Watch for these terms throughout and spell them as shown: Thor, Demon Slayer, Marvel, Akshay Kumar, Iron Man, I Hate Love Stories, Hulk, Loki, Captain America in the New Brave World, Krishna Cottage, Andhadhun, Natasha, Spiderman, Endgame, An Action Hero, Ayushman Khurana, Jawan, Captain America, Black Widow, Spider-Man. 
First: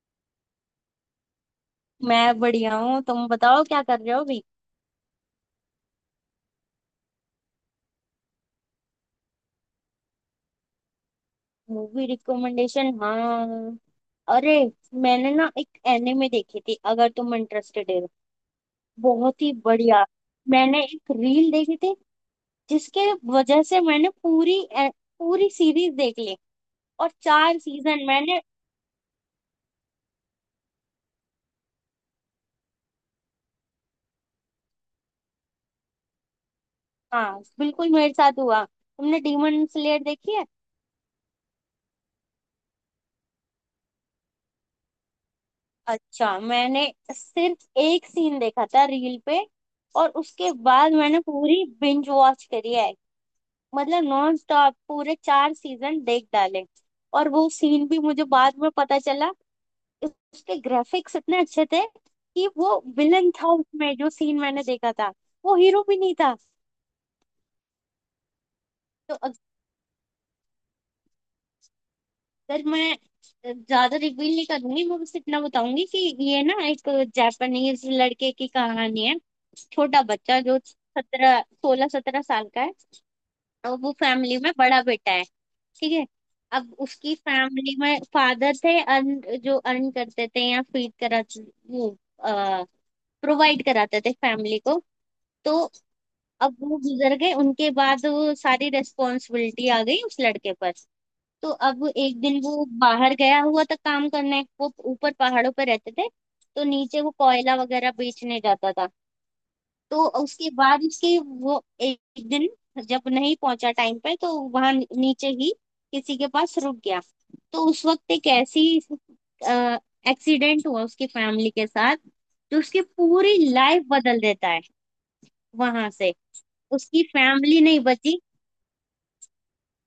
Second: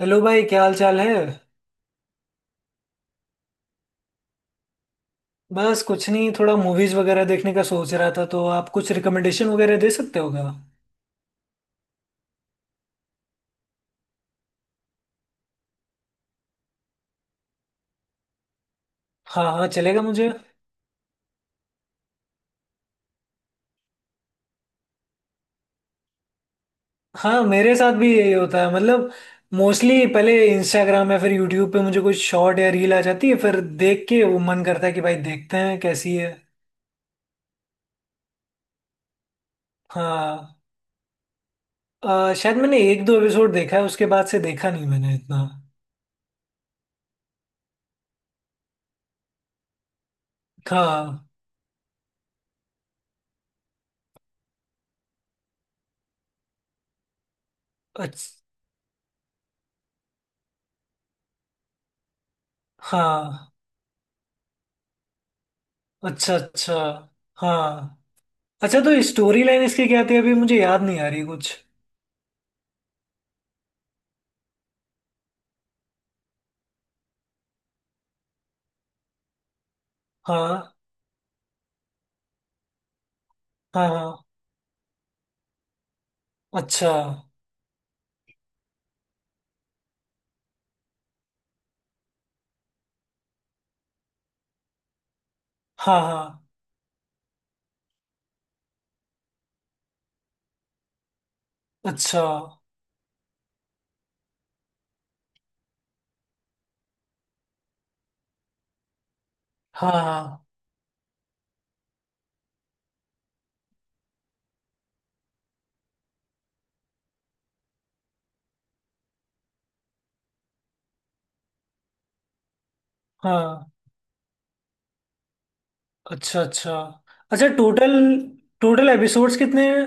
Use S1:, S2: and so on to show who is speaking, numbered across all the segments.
S1: Hello भाई, क्या हाल चाल है।
S2: मैं बढ़िया हूँ। तुम बताओ क्या कर रहे हो अभी?
S1: बस कुछ नहीं, थोड़ा मूवीज वगैरह देखने का सोच रहा था, तो आप कुछ रिकमेंडेशन वगैरह दे सकते हो क्या।
S2: Movie recommendation? हाँ। अरे। मैंने ना एक एनिमे देखी थी अगर तुम इंटरेस्टेड हो। बहुत
S1: हाँ
S2: ही
S1: हाँ, चलेगा
S2: बढ़िया।
S1: मुझे।
S2: मैंने एक रील देखी थी जिसके वजह से मैंने पूरी पूरी सीरीज देख ली। और
S1: हाँ,
S2: चार
S1: मेरे साथ
S2: सीजन
S1: भी यही
S2: मैंने।
S1: होता है। मतलब मोस्टली पहले इंस्टाग्राम या फिर यूट्यूब पे मुझे कोई शॉर्ट या रील आ जाती है, फिर देख के वो मन करता है कि भाई देखते हैं कैसी है।
S2: हाँ बिल्कुल, मेरे साथ हुआ। तुमने डीमन स्लेयर देखी है?
S1: हाँ। शायद मैंने एक दो एपिसोड देखा है, उसके बाद से देखा नहीं मैंने इतना।
S2: अच्छा। मैंने सिर्फ एक सीन देखा था रील पे, और उसके बाद मैंने
S1: हाँ।
S2: पूरी बिंज वॉच करी है। मतलब नॉन स्टॉप पूरे चार सीजन देख डाले। और वो सीन भी मुझे
S1: अच्छा।
S2: बाद में पता चला। उसके ग्राफिक्स इतने अच्छे थे कि वो विलन था
S1: हाँ।
S2: उसमें, जो सीन मैंने देखा था, वो हीरो भी नहीं
S1: अच्छा
S2: था।
S1: अच्छा। हाँ। अच्छा, तो
S2: तो अगर
S1: स्टोरी लाइन इसकी क्या थी, अभी मुझे याद नहीं आ रही कुछ।
S2: मैं ज्यादा रिवील नहीं करूंगी। मैं बस इतना बताऊंगी कि ये ना एक जापानीज लड़के की कहानी है। छोटा बच्चा जो
S1: हाँ
S2: 17 16 17 साल का है, और
S1: हाँ।
S2: वो
S1: हाँ।
S2: फैमिली में बड़ा बेटा है। ठीक है। अब
S1: अच्छा।
S2: उसकी फैमिली में फादर थे, अर्न जो अर्न करते थे या फीड करा, वो प्रोवाइड कराते थे फैमिली को। तो
S1: हाँ हाँ।
S2: अब वो गुजर गए, उनके बाद वो सारी रेस्पॉन्सिबिलिटी आ गई उस लड़के पर। तो अब एक
S1: अच्छा।
S2: दिन वो बाहर गया हुआ था काम करने। वो ऊपर पहाड़ों पर रहते थे, तो नीचे वो कोयला वगैरह बेचने जाता था।
S1: हाँ
S2: तो
S1: हाँ
S2: उसके बाद उसके वो एक दिन जब नहीं पहुंचा टाइम पे, तो वहां नीचे ही किसी के पास रुक गया। तो उस वक्त एक ऐसी एक्सीडेंट हुआ उसकी फैमिली के साथ, जो उसकी पूरी
S1: हाँ।
S2: लाइफ बदल देता है। वहां से
S1: अच्छा अच्छा।
S2: उसकी
S1: अच्छा,
S2: फैमिली नहीं
S1: टोटल
S2: बची।
S1: टोटल एपिसोड्स कितने हैं।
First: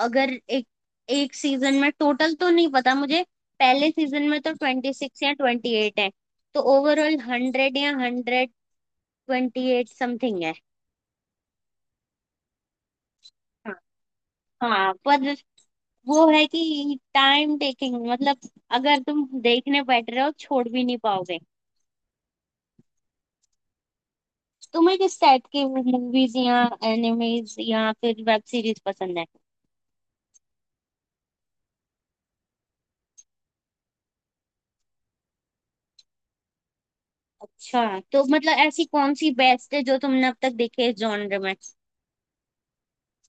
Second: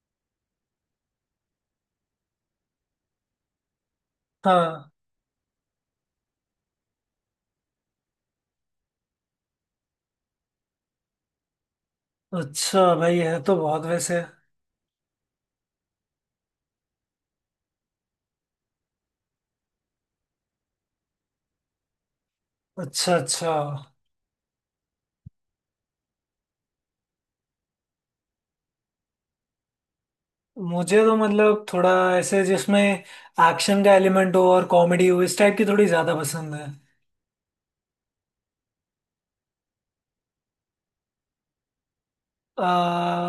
S2: अगर एक एक सीजन में टोटल तो नहीं पता मुझे। पहले सीजन में तो
S1: हाँ।
S2: 26 या 28 है। तो ओवरऑल 100 या 128 समथिंग है।
S1: अच्छा, भाई है तो
S2: हाँ
S1: बहुत वैसे।
S2: हाँ, पर वो है कि टाइम टेकिंग, मतलब अगर तुम देखने बैठ रहे हो छोड़ भी नहीं पाओगे।
S1: अच्छा अच्छा।
S2: तुम्हें किस टाइप की मूवीज या एनिमेज या फिर वेब सीरीज पसंद है?
S1: मुझे तो मतलब थोड़ा ऐसे जिसमें एक्शन का एलिमेंट हो और कॉमेडी हो, इस टाइप की थोड़ी ज्यादा पसंद है।
S2: अच्छा। तो मतलब ऐसी कौन सी बेस्ट है जो तुमने अब तक देखी है जॉनर में?
S1: आ,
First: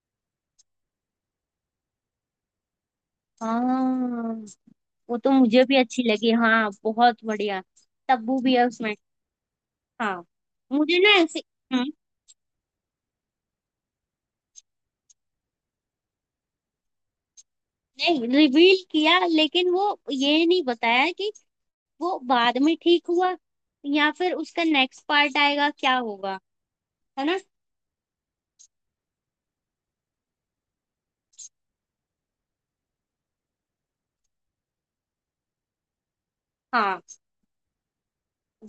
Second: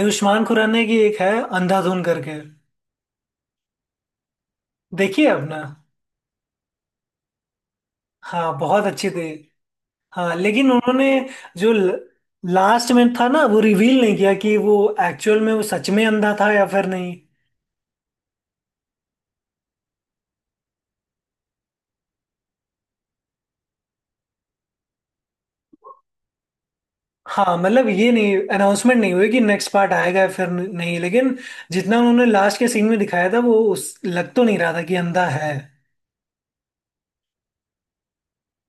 S1: आयुष्मान खुराना की एक है, अंधाधुन करके।
S2: हाँ, वो
S1: देखिए
S2: तो
S1: आपने।
S2: मुझे भी अच्छी लगी, हाँ, बहुत बढ़िया। तब्बू भी
S1: हाँ,
S2: है
S1: बहुत
S2: उसमें।
S1: अच्छी थी।
S2: हाँ।
S1: हाँ, लेकिन
S2: मुझे
S1: उन्होंने
S2: ना ऐसी
S1: जो
S2: हम्म,
S1: लास्ट में था ना, वो रिवील नहीं किया कि वो एक्चुअल में वो सच में अंधा था या फिर नहीं।
S2: नहीं रिवील किया, लेकिन वो ये नहीं बताया कि वो बाद में ठीक हुआ या फिर उसका नेक्स्ट पार्ट आएगा, क्या होगा, है ना।
S1: हाँ मतलब ये नहीं, अनाउंसमेंट नहीं हुई कि नेक्स्ट पार्ट आएगा या फिर नहीं, लेकिन जितना उन्होंने लास्ट के सीन में दिखाया था, वो उस लग तो नहीं रहा था कि अंधा है।
S2: हाँ,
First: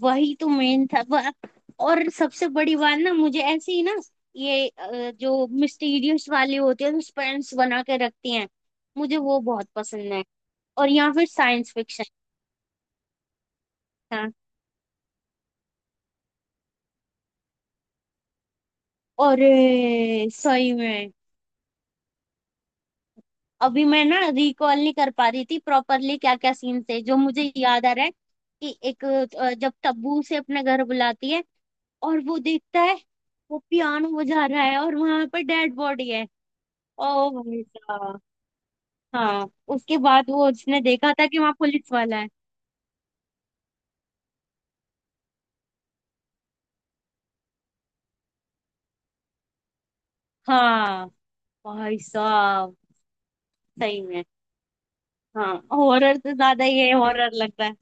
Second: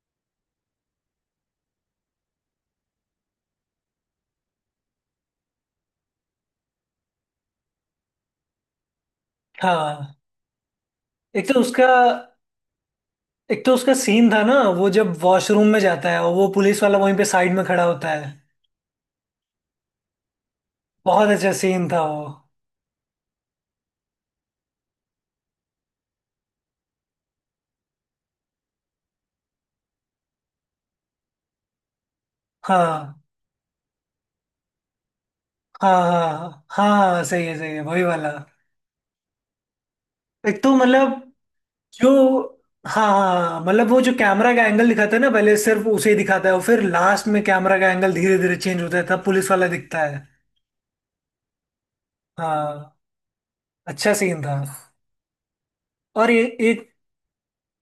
S2: वही तो मेन था और सबसे बड़ी बात ना, मुझे ऐसे ही ना ये जो मिस्टीरियस वाले होते हैं, सस्पेंस बना के रखती हैं, मुझे वो बहुत पसंद
S1: हाँ।
S2: है। और या फिर
S1: एक तो
S2: साइंस
S1: उसका
S2: फिक्शन।
S1: सीन
S2: हाँ
S1: था ना, वो जब वॉशरूम में जाता है और वो पुलिस वाला वहीं पे साइड में खड़ा होता है।
S2: और सही में।
S1: बहुत अच्छा सीन था वो।
S2: अभी मैं ना रिकॉल नहीं कर पा रही थी प्रॉपरली क्या क्या सीन थे। जो मुझे याद आ रहा है कि एक जब तब्बू से अपने घर बुलाती है और वो देखता है,
S1: हाँ
S2: वो पियानो बजा रहा है और वहां पर डेड
S1: हाँ
S2: बॉडी है।
S1: हाँ हाँ हाँ,
S2: ओ
S1: सही है,
S2: भाई
S1: सही है, वही
S2: साहब।
S1: वाला।
S2: हाँ। उसके बाद वो
S1: एक तो
S2: उसने देखा
S1: मतलब
S2: था कि वहां पुलिस
S1: जो
S2: वाला है।
S1: हाँ हाँ, हाँ, मतलब वो जो कैमरा का एंगल दिखाता है ना, पहले सिर्फ उसे ही दिखाता है और फिर लास्ट में कैमरा का एंगल धीरे धीरे चेंज होता है, तब पुलिस वाला दिखता है।
S2: हाँ, भाई साहब,
S1: हाँ।
S2: सही
S1: अच्छा
S2: में।
S1: सीन था।
S2: हाँ, हॉरर
S1: और
S2: से
S1: ये
S2: ज्यादा
S1: एक
S2: ये हॉरर लगता है।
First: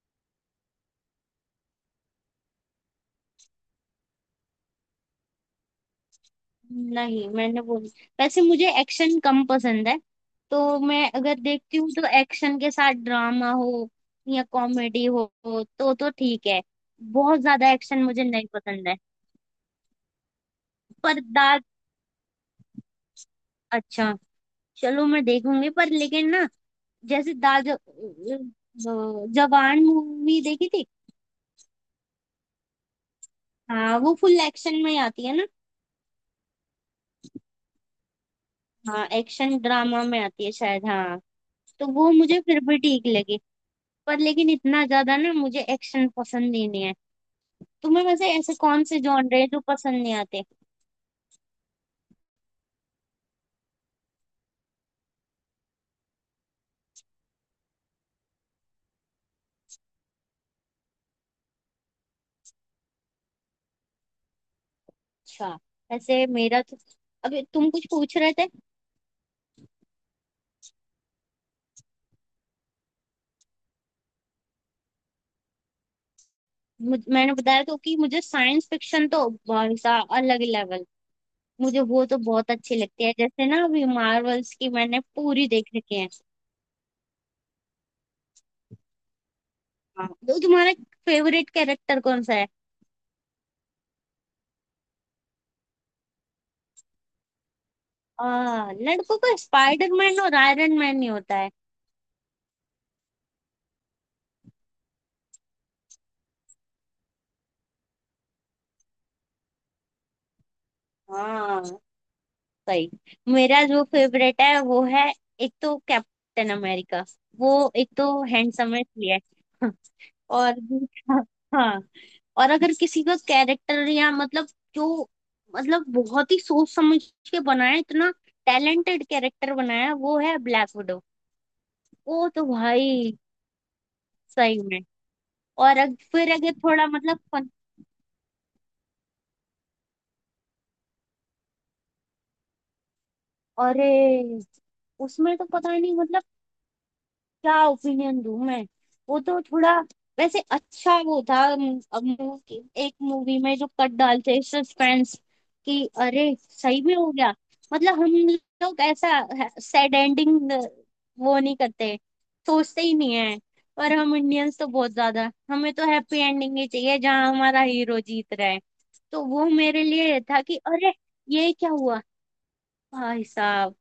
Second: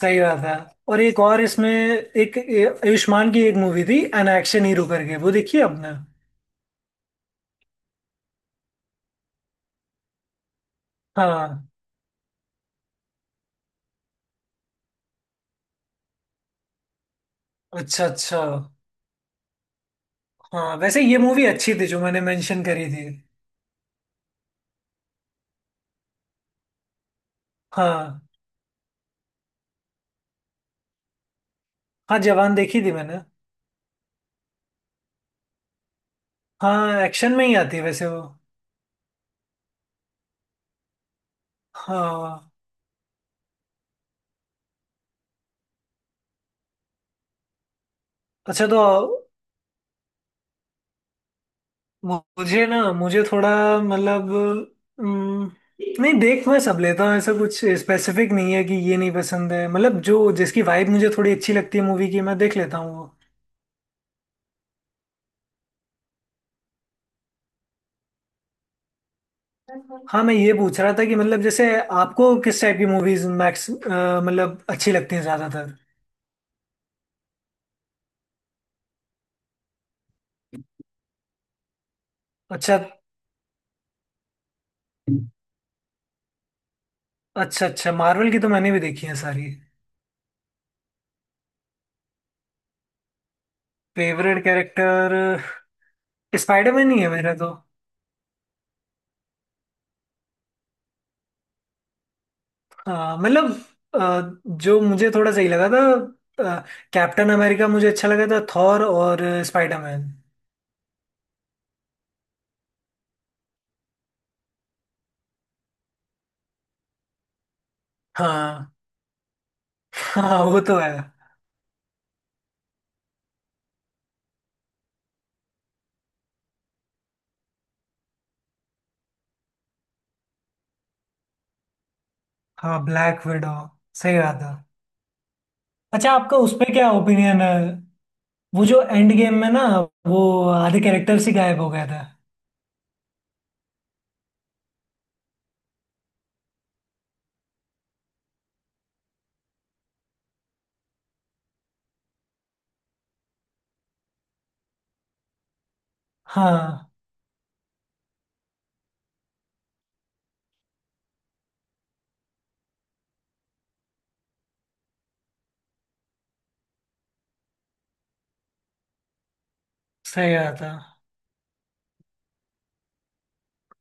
S1: सही बात है। और एक और इसमें, एक आयुष्मान की एक मूवी थी एन एक्शन हीरो करके, वो देखी है आपने।
S2: नहीं, मैंने वो वैसे मुझे एक्शन कम पसंद है। तो मैं अगर
S1: हाँ।
S2: देखती हूँ तो एक्शन के साथ ड्रामा हो या कॉमेडी हो, तो ठीक है। बहुत ज्यादा एक्शन
S1: अच्छा
S2: मुझे
S1: अच्छा।
S2: नहीं पसंद है।
S1: हाँ वैसे ये
S2: पर
S1: मूवी
S2: दांत।
S1: अच्छी थी जो मैंने मेंशन करी थी।
S2: अच्छा, चलो मैं देखूंगी पर। लेकिन ना, जैसे दाज
S1: हाँ।
S2: जवान मूवी देखी थी।
S1: हाँ, जवान देखी थी मैंने।
S2: हाँ, वो फुल एक्शन में ही आती है ना।
S1: हाँ, एक्शन में ही आती है वैसे वो।
S2: हाँ, एक्शन ड्रामा में आती है शायद। हाँ, तो वो मुझे
S1: हाँ।
S2: फिर भी ठीक लगी। पर लेकिन इतना ज्यादा ना, मुझे एक्शन पसंद ही नहीं है। तुम्हें वैसे ऐसे
S1: अच्छा तो
S2: कौन से जॉनर है जो पसंद नहीं आते?
S1: मुझे थोड़ा मतलब अम, नहीं, देख मैं सब लेता हूँ। ऐसा कुछ स्पेसिफिक नहीं है कि ये नहीं पसंद है। मतलब जो जिसकी वाइब मुझे थोड़ी अच्छी लगती है मूवी की, मैं देख लेता हूँ वो।
S2: अच्छा। ऐसे मेरा तो अभी तुम कुछ पूछ रहे थे।
S1: हाँ मैं ये पूछ रहा था कि मतलब जैसे आपको किस टाइप की मूवीज मैक्स, मतलब अच्छी लगती हैं ज्यादातर।
S2: मैंने बताया तो कि मुझे साइंस फिक्शन तो भाई साहब अलग ही लेवल। मुझे वो तो बहुत अच्छे
S1: अच्छा।
S2: लगते हैं, जैसे ना अभी मार्वल्स की मैंने पूरी देख रखी है।
S1: अच्छा अच्छा, मार्वल की तो मैंने भी देखी है सारी।
S2: हाँ, तो तुम्हारा फेवरेट कैरेक्टर कौन सा है?
S1: फेवरेट कैरेक्टर स्पाइडरमैन ही है मेरा तो।
S2: लड़कों का स्पाइडरमैन और आयरन मैन ही होता है।
S1: आ, मतलब आ, जो मुझे थोड़ा सही लगा था, कैप्टन अमेरिका मुझे अच्छा लगा था, थॉर और स्पाइडरमैन।
S2: हाँ, सही। मेरा जो फेवरेट है वो है एक तो कैप्टन अमेरिका। वो एक तो
S1: हाँ।
S2: हैंडसम है इसलिए
S1: हाँ
S2: और
S1: वो तो है।
S2: हाँ, और अगर किसी का कैरेक्टर या मतलब, जो मतलब बहुत ही सोच समझ के बनाया, इतना टैलेंटेड कैरेक्टर बनाया, वो है ब्लैक। ओ तो
S1: हाँ,
S2: भाई,
S1: ब्लैक विडो, सही बात है।
S2: सही में। और
S1: अच्छा
S2: फिर
S1: आपका उस
S2: अगर
S1: पे
S2: थोड़ा
S1: क्या
S2: मतलब
S1: ओपिनियन
S2: फन,
S1: है, वो जो एंड गेम में ना, वो आधे कैरेक्टर्स ही गायब हो गया था।
S2: अरे उसमें तो पता ही नहीं मतलब क्या ओपिनियन दूं मैं। वो तो थोड़ा, वैसे अच्छा वो था मूवी, एक मूवी में जो कट डालते सस्पेंस कि अरे सही
S1: हाँ।
S2: भी हो गया। मतलब हम लोग ऐसा सैड एंडिंग वो नहीं करते, सोचते ही नहीं है। पर हम इंडियंस तो बहुत ज्यादा, हमें तो हैप्पी एंडिंग ही चाहिए जहाँ हमारा हीरो जीत रहा है। तो वो मेरे लिए
S1: सही
S2: था कि
S1: बात है।
S2: अरे ये क्या हुआ, भाई साहब।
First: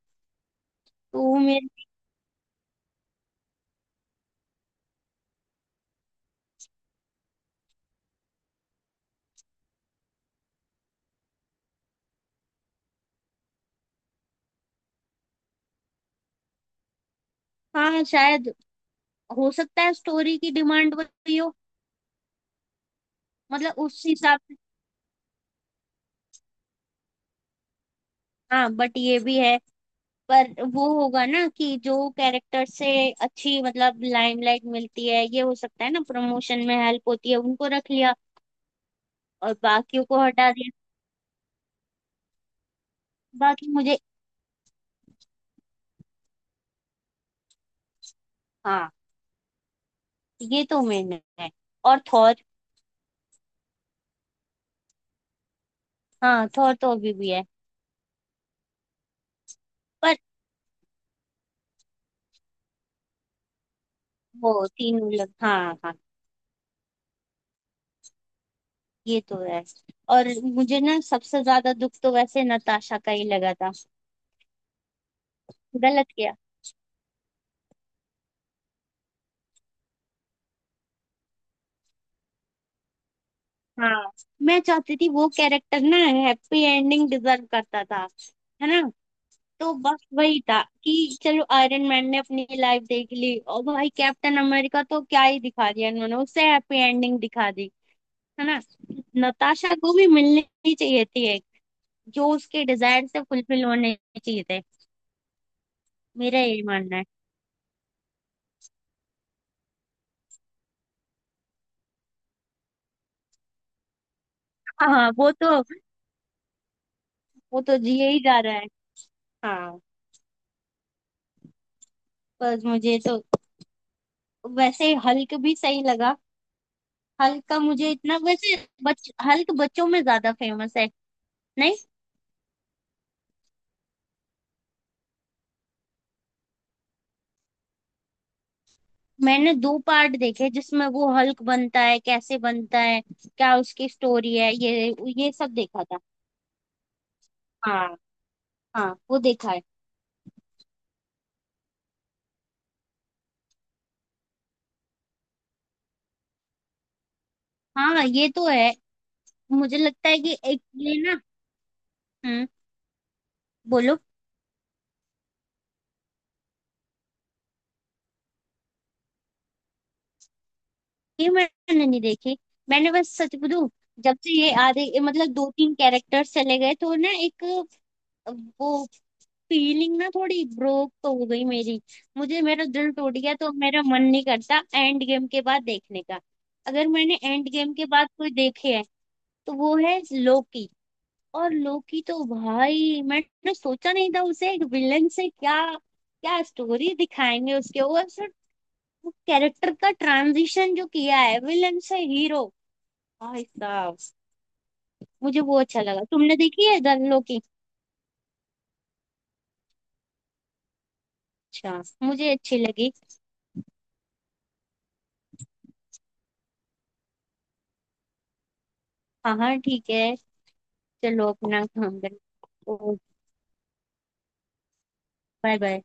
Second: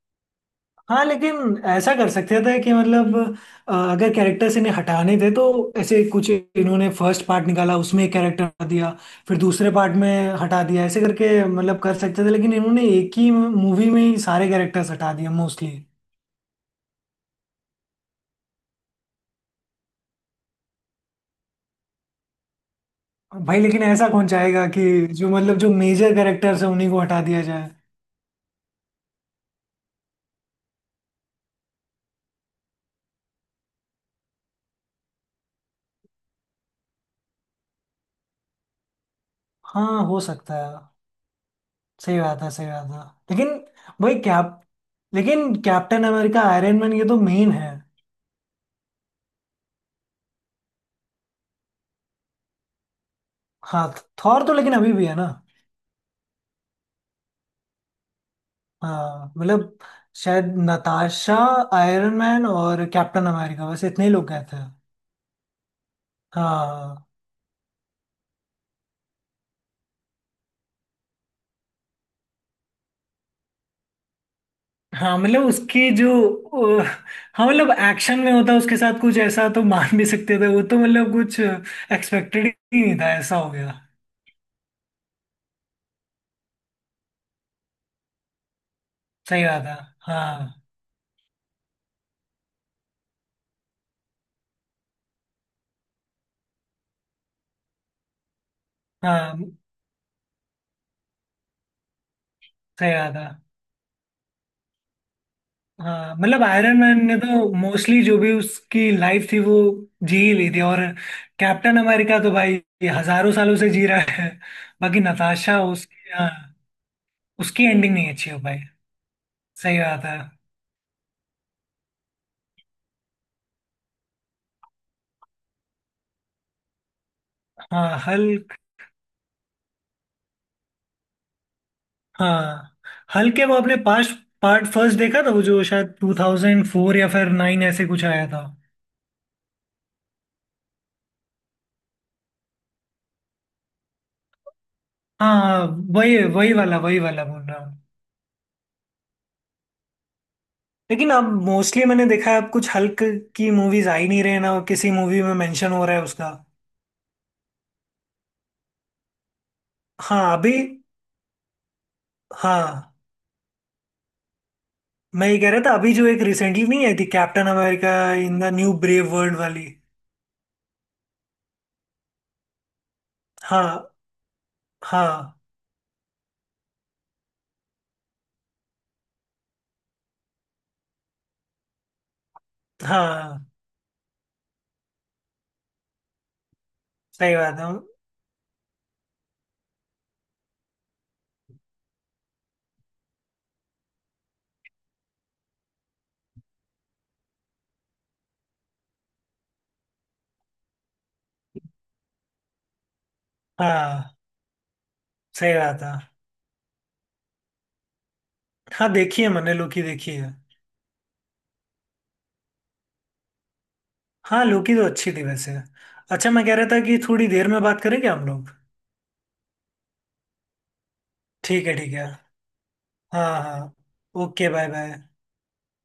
S1: हाँ,
S2: तो वो
S1: लेकिन
S2: मेरे
S1: ऐसा कर सकते थे कि मतलब अगर कैरेक्टर्स इन्हें हटाने थे, तो ऐसे कुछ इन्होंने फर्स्ट पार्ट निकाला उसमें एक कैरेक्टर दिया, फिर दूसरे पार्ट में हटा दिया, ऐसे करके मतलब कर सकते थे। लेकिन इन्होंने एक ही मूवी में ही सारे कैरेक्टर्स हटा दिए मोस्टली।
S2: हाँ शायद, हो सकता है स्टोरी की डिमांड वही हो।
S1: भाई
S2: मतलब
S1: लेकिन
S2: उस
S1: ऐसा कौन
S2: हिसाब से
S1: चाहेगा कि जो मतलब जो मेजर कैरेक्टर्स हैं उन्हीं को हटा दिया जाए।
S2: हाँ, बट ये भी है। पर वो होगा ना कि जो कैरेक्टर से अच्छी मतलब लाइमलाइट मिलती है, ये हो सकता है ना, प्रमोशन में हेल्प होती है, उनको रख लिया और बाकियों
S1: हाँ हो
S2: को हटा
S1: सकता है।
S2: दिया।
S1: सही बात है, सही बात है, लेकिन
S2: बाकी मुझे
S1: भाई कैप लेकिन कैप्टन अमेरिका, आयरन मैन, ये तो मेन है।
S2: हाँ, ये तो मेन है। और थॉर।
S1: हाँ, थॉर तो लेकिन अभी भी है ना।
S2: हाँ, थॉर तो अभी भी है।
S1: हाँ मतलब
S2: पर
S1: शायद नताशा, आयरन मैन और कैप्टन अमेरिका, बस इतने ही लोग गए
S2: वो
S1: थे।
S2: तीनों लग, हाँ हाँ,
S1: हाँ।
S2: ये तो है। और मुझे ना सबसे ज्यादा दुख तो वैसे नताशा का ही लगा था।
S1: हाँ मतलब उसकी
S2: गलत
S1: जो
S2: किया।
S1: अ, हाँ मतलब एक्शन में होता उसके साथ कुछ ऐसा तो मान भी सकते थे, वो तो मतलब कुछ एक्सपेक्टेड ही नहीं था ऐसा हो गया।
S2: हाँ, मैं चाहती थी वो कैरेक्टर ना, हैप्पी एंडिंग डिजर्व करता था, है ना।
S1: सही बात
S2: तो
S1: है।
S2: बस वही
S1: हाँ।
S2: था कि चलो आयरन मैन ने अपनी लाइफ देख ली, और भाई कैप्टन अमेरिका तो क्या ही दिखा दिया इन्होंने, उससे हैप्पी एंडिंग दिखा दी, है ना।
S1: हाँ,
S2: नताशा को भी मिलनी ही चाहिए थी एक, जो उसके
S1: सही
S2: डिजायर
S1: बात
S2: से
S1: है।
S2: फुलफिल होने चाहिए थे।
S1: हाँ
S2: मेरा
S1: मतलब
S2: यही
S1: आयरन
S2: मानना है।
S1: मैन ने तो मोस्टली जो भी उसकी लाइफ थी वो जी ही ली थी, और कैप्टन अमेरिका तो भाई ये हजारों सालों से जी रहा है। बाकी
S2: हाँ, वो
S1: नताशा,
S2: तो
S1: उसकी, हाँ
S2: वो
S1: उसकी
S2: तो
S1: एंडिंग
S2: जिए
S1: नहीं
S2: ही
S1: अच्छी
S2: जा
S1: हो
S2: रहा
S1: पाई।
S2: है। हाँ,
S1: सही बात है।
S2: बस मुझे तो वैसे हल्क भी सही लगा। हल्क का
S1: हाँ।
S2: मुझे इतना वैसे
S1: हल्क।
S2: बच हल्क बच्चों में ज्यादा फेमस है, नहीं।
S1: हाँ हल्क के वो अपने पास पार्ट फर्स्ट देखा था, वो जो शायद 2004 या फिर 9, ऐसे कुछ आया था।
S2: मैंने दो पार्ट देखे जिसमें वो हल्क बनता है, कैसे बनता है, क्या उसकी स्टोरी है ये सब
S1: हाँ,
S2: देखा था।
S1: वही वही वाला बोल रहा हूँ।
S2: हाँ हाँ, वो देखा है।
S1: लेकिन अब मोस्टली मैंने देखा है, अब कुछ हल्क की मूवीज आ ही नहीं रहे ना किसी मूवी में मेंशन हो रहा है उसका।
S2: हाँ ये तो है। मुझे लगता है
S1: हाँ
S2: कि
S1: अभी।
S2: एक ये ना, हम्म
S1: हाँ
S2: बोलो।
S1: मैं ये कह रहा था अभी जो एक रिसेंटली नहीं आई थी, Captain America in the New Brave World वाली।
S2: ये मैंने नहीं देखी। मैंने बस सच बोलूं,
S1: हाँ
S2: जब से ये आधे मतलब
S1: हाँ।
S2: दो तीन कैरेक्टर्स चले गए तो ना एक वो फीलिंग ना थोड़ी ब्रोक तो हो गई मेरी, मुझे मेरा दिल टूट गया,
S1: हाँ
S2: तो मेरा मन नहीं करता एंड गेम के बाद देखने का। अगर मैंने
S1: सही
S2: एंड
S1: बात है।
S2: गेम के बाद कोई देखे है तो वो है लोकी। और लोकी तो भाई मैंने सोचा नहीं था उसे एक विलन से क्या क्या स्टोरी दिखाएंगे उसके ऊपर, सर, वो कैरेक्टर का ट्रांजिशन जो किया है विलन से हीरो, भाई साहब,
S1: हाँ।
S2: मुझे
S1: सही
S2: वो अच्छा
S1: बात है।
S2: लगा। तुमने देखी है द लोकी?
S1: हाँ, देखी है मैंने, लोकी देखी है।
S2: अच्छा, मुझे अच्छी लगी।
S1: हाँ लोकी तो अच्छी थी वैसे। अच्छा मैं कह रहा था कि थोड़ी देर में बात करें क्या हम लोग।
S2: हाँ हाँ ठीक है। चलो अपना
S1: ठीक है ठीक
S2: काम
S1: है।
S2: करो।
S1: हाँ हाँ। Okay, bye bye.
S2: Bye bye.